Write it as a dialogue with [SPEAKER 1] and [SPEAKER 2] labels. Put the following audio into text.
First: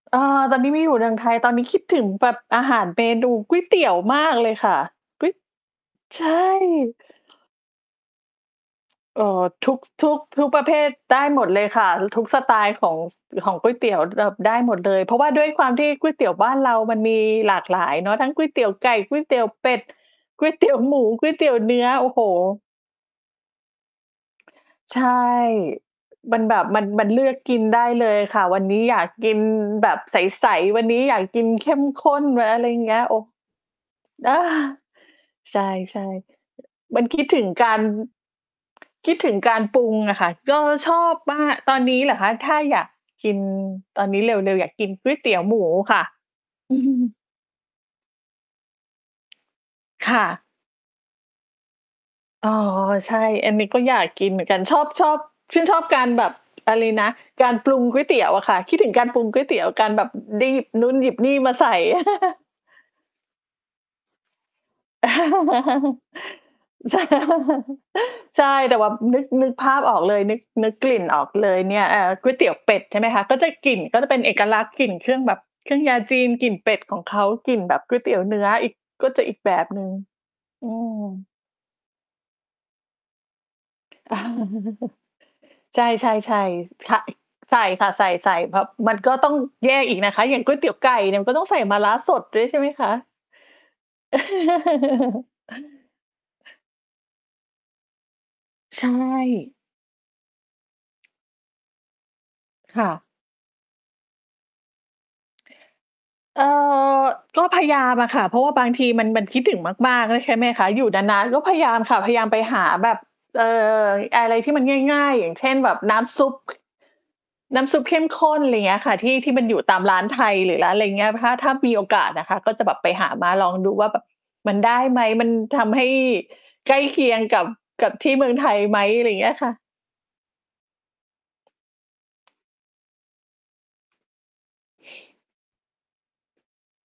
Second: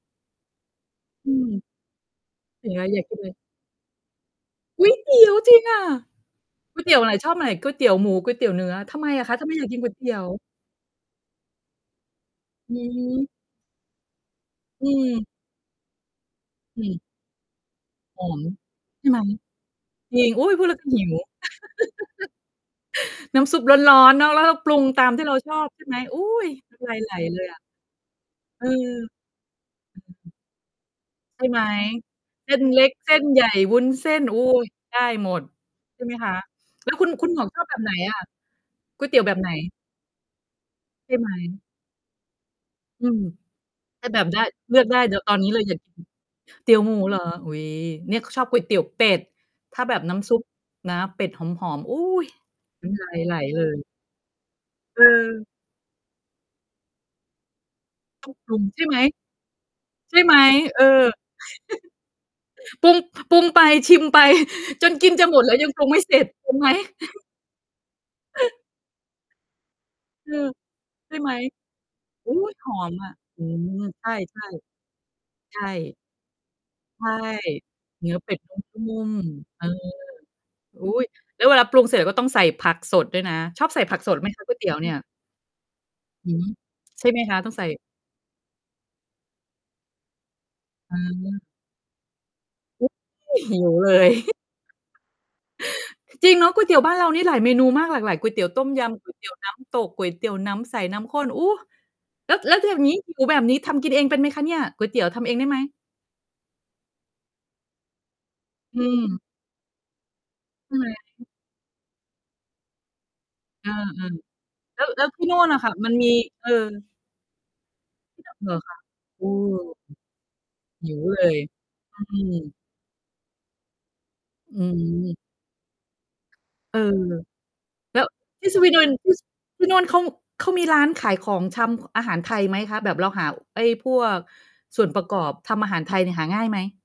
[SPEAKER 1] เอ่อ ตอนนี้ไม่อยู่เรืองไท
[SPEAKER 2] อื
[SPEAKER 1] ย ตอนน
[SPEAKER 2] ม
[SPEAKER 1] ี้คิดถึงแบบอ
[SPEAKER 2] อ
[SPEAKER 1] า
[SPEAKER 2] ย่าง
[SPEAKER 1] ห
[SPEAKER 2] เงี้
[SPEAKER 1] า
[SPEAKER 2] ย
[SPEAKER 1] ร
[SPEAKER 2] อย่
[SPEAKER 1] เม
[SPEAKER 2] าคิดเ
[SPEAKER 1] น
[SPEAKER 2] ล
[SPEAKER 1] ู
[SPEAKER 2] ย
[SPEAKER 1] ก๋วยเตี๋ยวมากเลยค่ะ
[SPEAKER 2] ก๋วยเตี
[SPEAKER 1] ก
[SPEAKER 2] ๋
[SPEAKER 1] ๋
[SPEAKER 2] ย
[SPEAKER 1] ว
[SPEAKER 2] ว!
[SPEAKER 1] ย
[SPEAKER 2] จริงอะ?
[SPEAKER 1] ใช่
[SPEAKER 2] ก๋วยเตี๋ยวไหน? ชอบไหน? ก๋วยเตี๋ยวหมู ก๋วยเตี๋ยวเนื้อ ทำไม
[SPEAKER 1] เอ
[SPEAKER 2] อ
[SPEAKER 1] ่อ
[SPEAKER 2] ะคะ ทำไมอยา
[SPEAKER 1] ท
[SPEAKER 2] ก
[SPEAKER 1] ุ
[SPEAKER 2] กิ
[SPEAKER 1] ก
[SPEAKER 2] นก๋
[SPEAKER 1] ส
[SPEAKER 2] วยเต
[SPEAKER 1] ทุ
[SPEAKER 2] ี๋
[SPEAKER 1] ก
[SPEAKER 2] ยว?
[SPEAKER 1] ทุกประเภท ได้หมดเลยค่ะ ทุกสไตล
[SPEAKER 2] อ
[SPEAKER 1] ์
[SPEAKER 2] ื
[SPEAKER 1] ของ ส
[SPEAKER 2] อ
[SPEAKER 1] ของก๋วยเตี๋ยว แบบได้หมดเ
[SPEAKER 2] อ
[SPEAKER 1] ลย เพราะ
[SPEAKER 2] ือ
[SPEAKER 1] ว่าด้วยความที่ก๋วยเตี๋ยวบ้านเรา
[SPEAKER 2] อื
[SPEAKER 1] มัน
[SPEAKER 2] อ
[SPEAKER 1] มีหลากหลายเนาะ
[SPEAKER 2] อ๋
[SPEAKER 1] ท
[SPEAKER 2] อ
[SPEAKER 1] ั้งก๋วยเตี๋ยวไก่ ก๋
[SPEAKER 2] ค
[SPEAKER 1] ว
[SPEAKER 2] ่ะ
[SPEAKER 1] ยเตี๋ยวเป็ด
[SPEAKER 2] จริง
[SPEAKER 1] ก
[SPEAKER 2] อุ
[SPEAKER 1] ๋
[SPEAKER 2] ๊
[SPEAKER 1] ว
[SPEAKER 2] ย
[SPEAKER 1] ย เ
[SPEAKER 2] พ
[SPEAKER 1] ต
[SPEAKER 2] ูด
[SPEAKER 1] ี๋
[SPEAKER 2] แ
[SPEAKER 1] ย
[SPEAKER 2] ล้
[SPEAKER 1] ว
[SPEAKER 2] ว ก็
[SPEAKER 1] หม
[SPEAKER 2] หิ
[SPEAKER 1] ู
[SPEAKER 2] ว
[SPEAKER 1] ก๋วยเตี๋ยวเนื้อ โอ้โฮ
[SPEAKER 2] น้ำซุปร้อน ๆ เนาะ แล้วเราปรุง
[SPEAKER 1] ใช
[SPEAKER 2] ต
[SPEAKER 1] ่
[SPEAKER 2] ามที่เราชอบใช่ไหม? โอ๊
[SPEAKER 1] มัน
[SPEAKER 2] ย
[SPEAKER 1] แบบ
[SPEAKER 2] น้
[SPEAKER 1] มัน
[SPEAKER 2] ำลาย
[SPEAKER 1] มั
[SPEAKER 2] ไ
[SPEAKER 1] น
[SPEAKER 2] หล
[SPEAKER 1] เลือ
[SPEAKER 2] เ
[SPEAKER 1] ก
[SPEAKER 2] ลย
[SPEAKER 1] ก
[SPEAKER 2] อ
[SPEAKER 1] ิ
[SPEAKER 2] ะ
[SPEAKER 1] นได้เลยค่ะ วั
[SPEAKER 2] อ
[SPEAKER 1] น
[SPEAKER 2] ื
[SPEAKER 1] นี้อยาก
[SPEAKER 2] อ
[SPEAKER 1] กินแบบใส ๆ วันนี้อยากก
[SPEAKER 2] ใช
[SPEAKER 1] ิ
[SPEAKER 2] ่
[SPEAKER 1] น
[SPEAKER 2] ไหม?
[SPEAKER 1] เข้มข้น
[SPEAKER 2] เส้
[SPEAKER 1] อะ
[SPEAKER 2] น
[SPEAKER 1] ไร
[SPEAKER 2] เล็
[SPEAKER 1] เง
[SPEAKER 2] ก
[SPEAKER 1] ี้ย
[SPEAKER 2] เส
[SPEAKER 1] โอ
[SPEAKER 2] ้
[SPEAKER 1] ้
[SPEAKER 2] นใหญ่ วุ้นเส้น
[SPEAKER 1] อ้
[SPEAKER 2] โอ
[SPEAKER 1] า
[SPEAKER 2] ๊ย ได้หมด
[SPEAKER 1] ใช
[SPEAKER 2] ใช
[SPEAKER 1] ่
[SPEAKER 2] ่ไหมคะ? แล้ว
[SPEAKER 1] ๆ มั
[SPEAKER 2] ค
[SPEAKER 1] น
[SPEAKER 2] ุณ
[SPEAKER 1] คิ
[SPEAKER 2] คุ
[SPEAKER 1] ด
[SPEAKER 2] ณ
[SPEAKER 1] ถ
[SPEAKER 2] หม
[SPEAKER 1] ึ
[SPEAKER 2] ว
[SPEAKER 1] ง
[SPEAKER 2] กชอ
[SPEAKER 1] ก
[SPEAKER 2] บแบ
[SPEAKER 1] าร
[SPEAKER 2] บไหนอะ? ก๋ว
[SPEAKER 1] ค
[SPEAKER 2] ยเ
[SPEAKER 1] ิ
[SPEAKER 2] ต
[SPEAKER 1] ด
[SPEAKER 2] ี๋ยว
[SPEAKER 1] ถ
[SPEAKER 2] แ
[SPEAKER 1] ึ
[SPEAKER 2] บ
[SPEAKER 1] ง
[SPEAKER 2] บไหน?
[SPEAKER 1] การปรุงอะค่ะ ก็ชอ
[SPEAKER 2] ใช่
[SPEAKER 1] บ
[SPEAKER 2] ไหม?
[SPEAKER 1] มาก ตอนนี้เหรอคะ? ถ้าอยาก
[SPEAKER 2] อืม
[SPEAKER 1] กินต
[SPEAKER 2] ถ
[SPEAKER 1] อ
[SPEAKER 2] ้
[SPEAKER 1] น
[SPEAKER 2] า
[SPEAKER 1] น
[SPEAKER 2] แ
[SPEAKER 1] ี
[SPEAKER 2] บ
[SPEAKER 1] ้
[SPEAKER 2] บ
[SPEAKER 1] เร
[SPEAKER 2] ได้
[SPEAKER 1] ็ว ๆ อยาก
[SPEAKER 2] เลื
[SPEAKER 1] ก
[SPEAKER 2] อ
[SPEAKER 1] ิ
[SPEAKER 2] ก
[SPEAKER 1] น
[SPEAKER 2] ได้
[SPEAKER 1] ก๋
[SPEAKER 2] เด
[SPEAKER 1] ว
[SPEAKER 2] ี๋
[SPEAKER 1] ย
[SPEAKER 2] ยว
[SPEAKER 1] เต
[SPEAKER 2] ต
[SPEAKER 1] ี
[SPEAKER 2] อ
[SPEAKER 1] ๋ย
[SPEAKER 2] น
[SPEAKER 1] ว
[SPEAKER 2] นี้
[SPEAKER 1] หม
[SPEAKER 2] เล
[SPEAKER 1] ู
[SPEAKER 2] ยอยาก กิ
[SPEAKER 1] ค
[SPEAKER 2] น
[SPEAKER 1] ่ะ
[SPEAKER 2] เตี๋ยวหมูเหรอ? อุ๊ย เนี่ย ข ชอบก๋วยเตี๋ยวเป็ด ถ้าแบบ
[SPEAKER 1] ค
[SPEAKER 2] น้
[SPEAKER 1] ่ะ
[SPEAKER 2] ำซุปนะ เป็ดหอม ๆ อุ๊ย
[SPEAKER 1] อ๋อ
[SPEAKER 2] น้ำลา
[SPEAKER 1] ใช
[SPEAKER 2] ย
[SPEAKER 1] ่
[SPEAKER 2] ไหล
[SPEAKER 1] อัน
[SPEAKER 2] เล
[SPEAKER 1] นี้ก็
[SPEAKER 2] ย
[SPEAKER 1] อยากกินเหมือนกัน ชอบ ชอบ
[SPEAKER 2] เออ
[SPEAKER 1] ชื่นชอบการแบบ อะไรนะ การปรุงก๋วยเตี๋
[SPEAKER 2] ต
[SPEAKER 1] ย
[SPEAKER 2] ้อ
[SPEAKER 1] ว
[SPEAKER 2] ง
[SPEAKER 1] อะ
[SPEAKER 2] ป
[SPEAKER 1] ค
[SPEAKER 2] ร
[SPEAKER 1] ่
[SPEAKER 2] ุ
[SPEAKER 1] ะ
[SPEAKER 2] ง
[SPEAKER 1] คิด
[SPEAKER 2] ใช่
[SPEAKER 1] ถึ
[SPEAKER 2] ไ
[SPEAKER 1] ง
[SPEAKER 2] หม?
[SPEAKER 1] การปรุงก๋วยเตี๋ยว การแบบ
[SPEAKER 2] ใช่ไหม?
[SPEAKER 1] ได้หยิบ
[SPEAKER 2] เออ
[SPEAKER 1] นู่นหยิบนี่มาใส่
[SPEAKER 2] ปรุง ปรุงไปชิมไป จนกินจะหมดแล้ว ยังปรุงไม่เสร็จ ถูก ไหม?
[SPEAKER 1] ใช่ ใช่ แต่ว่านึก นึกภาพออกเลย
[SPEAKER 2] เอ
[SPEAKER 1] นึ
[SPEAKER 2] อ
[SPEAKER 1] ก นึกกลิ่น
[SPEAKER 2] ใช
[SPEAKER 1] อ
[SPEAKER 2] ่
[SPEAKER 1] อ
[SPEAKER 2] ไ
[SPEAKER 1] ก
[SPEAKER 2] หม?
[SPEAKER 1] เลยเนี่ย อ่า ก๋
[SPEAKER 2] อ
[SPEAKER 1] ว
[SPEAKER 2] ุ๊
[SPEAKER 1] ยเตี๋ย
[SPEAKER 2] ย
[SPEAKER 1] ว
[SPEAKER 2] ห
[SPEAKER 1] เป
[SPEAKER 2] อ
[SPEAKER 1] ็ด
[SPEAKER 2] ม
[SPEAKER 1] ใช่ไห
[SPEAKER 2] อ
[SPEAKER 1] ม
[SPEAKER 2] ะ
[SPEAKER 1] คะ ก็
[SPEAKER 2] อื
[SPEAKER 1] จะก
[SPEAKER 2] ม
[SPEAKER 1] ลิ่นก็
[SPEAKER 2] ใช
[SPEAKER 1] จะ
[SPEAKER 2] ่
[SPEAKER 1] เป็นเอกลักษณ์ กลิ่นเครื่องแบบ
[SPEAKER 2] ๆ ใช
[SPEAKER 1] เครื่องย
[SPEAKER 2] ่
[SPEAKER 1] าจีน กลิ่นเป็ดขอ
[SPEAKER 2] ใช
[SPEAKER 1] ง
[SPEAKER 2] ่
[SPEAKER 1] เขา กลิ่นแบบก๋วย
[SPEAKER 2] เน
[SPEAKER 1] เ
[SPEAKER 2] ื
[SPEAKER 1] ต
[SPEAKER 2] ้
[SPEAKER 1] ี๋
[SPEAKER 2] อ
[SPEAKER 1] ยว
[SPEAKER 2] เป
[SPEAKER 1] เ
[SPEAKER 2] ็
[SPEAKER 1] น
[SPEAKER 2] ด
[SPEAKER 1] ื้ออีก
[SPEAKER 2] นุ่
[SPEAKER 1] ก็
[SPEAKER 2] ม
[SPEAKER 1] จะอีกแบ
[SPEAKER 2] ๆ เออ
[SPEAKER 1] บหนึ่ง อื
[SPEAKER 2] อุ๊
[SPEAKER 1] ม
[SPEAKER 2] ย แล้วเวลาปรุงเสร็จ ก็ต้องใส่ผักสดด้วยนะ ชอบใส่ผักสด ไหมคะ ก๋วยเตี๋ยวเนี่ย?
[SPEAKER 1] ใ
[SPEAKER 2] ห
[SPEAKER 1] ช
[SPEAKER 2] ื
[SPEAKER 1] ่
[SPEAKER 2] อ
[SPEAKER 1] ๆ ๆ ท
[SPEAKER 2] ใช่
[SPEAKER 1] อิ
[SPEAKER 2] ไหมคะ? ต้อ
[SPEAKER 1] ใ
[SPEAKER 2] ง
[SPEAKER 1] ส
[SPEAKER 2] ใ
[SPEAKER 1] ่
[SPEAKER 2] ส่
[SPEAKER 1] ค่ะ ใส่ ๆ แบบมันก็ต้องแยกอีกนะคะ อย่างก๋วยเตี๋ยวไก
[SPEAKER 2] อ
[SPEAKER 1] ่
[SPEAKER 2] ื
[SPEAKER 1] เนี่ย ก็ต
[SPEAKER 2] ม
[SPEAKER 1] ้องใส่มะระสดด้วย ใช่ไหมคะ?
[SPEAKER 2] โอ้ย หิวเลย จริงเนาะ ก๋วยเตี๋ยวบ้านเรานี่หลายเมนูมาก หลากหลาย ก๋วยเตี๋ยวต้ม
[SPEAKER 1] ใ
[SPEAKER 2] ย
[SPEAKER 1] ช
[SPEAKER 2] ำ ก๋วยเตี๋ยวน้
[SPEAKER 1] ่
[SPEAKER 2] ำ ตก ก๋วยเตี๋ยวน้ำใส น้ำข้น โอ้ แล้ว แล้วถ้าอย
[SPEAKER 1] ค
[SPEAKER 2] ่าง
[SPEAKER 1] ่
[SPEAKER 2] งี้
[SPEAKER 1] ะ
[SPEAKER 2] หิว แบบนี้ทำกินเองเป็นไหมคะเนี่ย? ก๋วยเตี๋ยวทำเองได้ไหม?
[SPEAKER 1] เอ่อ ก็พยายามอะค่ะ เพราะว่าบาง
[SPEAKER 2] อ
[SPEAKER 1] ทีมัน
[SPEAKER 2] ืม
[SPEAKER 1] มันคิดถึงมาก ๆ ด้วย ใช่ไหมคะ?
[SPEAKER 2] ใช่
[SPEAKER 1] อ
[SPEAKER 2] ไ
[SPEAKER 1] ย
[SPEAKER 2] ห
[SPEAKER 1] ู
[SPEAKER 2] ม?
[SPEAKER 1] ่นาน ๆ ก็พยายามค่ะ พยายามไปหาแบบ เอ่
[SPEAKER 2] เออ
[SPEAKER 1] อ อะไรที่มัน
[SPEAKER 2] ๆ แล้ว
[SPEAKER 1] ง
[SPEAKER 2] แ
[SPEAKER 1] ่
[SPEAKER 2] ล้ว
[SPEAKER 1] าย
[SPEAKER 2] ท
[SPEAKER 1] ๆ อ
[SPEAKER 2] ี่
[SPEAKER 1] ย่
[SPEAKER 2] น
[SPEAKER 1] า
[SPEAKER 2] ู
[SPEAKER 1] ง
[SPEAKER 2] ่
[SPEAKER 1] เช
[SPEAKER 2] น
[SPEAKER 1] ่
[SPEAKER 2] อ
[SPEAKER 1] น
[SPEAKER 2] ะค
[SPEAKER 1] แ
[SPEAKER 2] ่
[SPEAKER 1] บ
[SPEAKER 2] ะ
[SPEAKER 1] บ
[SPEAKER 2] มัน
[SPEAKER 1] น้
[SPEAKER 2] มี
[SPEAKER 1] ำซุป
[SPEAKER 2] เออ
[SPEAKER 1] น้ำซุปเข้ม
[SPEAKER 2] ท
[SPEAKER 1] ข
[SPEAKER 2] ี่โน่
[SPEAKER 1] ้
[SPEAKER 2] น
[SPEAKER 1] น
[SPEAKER 2] เหร
[SPEAKER 1] ไร
[SPEAKER 2] อ ค
[SPEAKER 1] เงี้
[SPEAKER 2] ะ?
[SPEAKER 1] ยค่ะ ที่
[SPEAKER 2] เอ
[SPEAKER 1] ที่มันอย
[SPEAKER 2] อ
[SPEAKER 1] ู่ตามร้ายไทย หรือร้าน อะไ
[SPEAKER 2] ห
[SPEAKER 1] ร
[SPEAKER 2] ิว
[SPEAKER 1] เงี้ย
[SPEAKER 2] เล
[SPEAKER 1] ถ้า
[SPEAKER 2] ย
[SPEAKER 1] ถ้ามีโอกาส
[SPEAKER 2] อื
[SPEAKER 1] นะคะ ก็
[SPEAKER 2] ม
[SPEAKER 1] จะแบบไปหามาลองดูว่าแบบมัน
[SPEAKER 2] อื
[SPEAKER 1] ได้ไหม?
[SPEAKER 2] อ
[SPEAKER 1] มันทำให้ใก
[SPEAKER 2] เอ
[SPEAKER 1] ล้
[SPEAKER 2] อ
[SPEAKER 1] เคียงกับ กับ
[SPEAKER 2] แล้ว
[SPEAKER 1] ที่เมือง
[SPEAKER 2] ท
[SPEAKER 1] ไท
[SPEAKER 2] ี่ส
[SPEAKER 1] ย
[SPEAKER 2] วี
[SPEAKER 1] ไ
[SPEAKER 2] เด
[SPEAKER 1] หม?
[SPEAKER 2] น ท
[SPEAKER 1] ไร
[SPEAKER 2] ี่
[SPEAKER 1] เงี้ยค่ะ
[SPEAKER 2] ที่โน่นเขา เขามีร้านขายของชำ อาหารไทยไหมคะ? แบบเราหาไอ้พวกส่วนประกอบทำอาหารไทยเนี่ย หาง่ายไหม?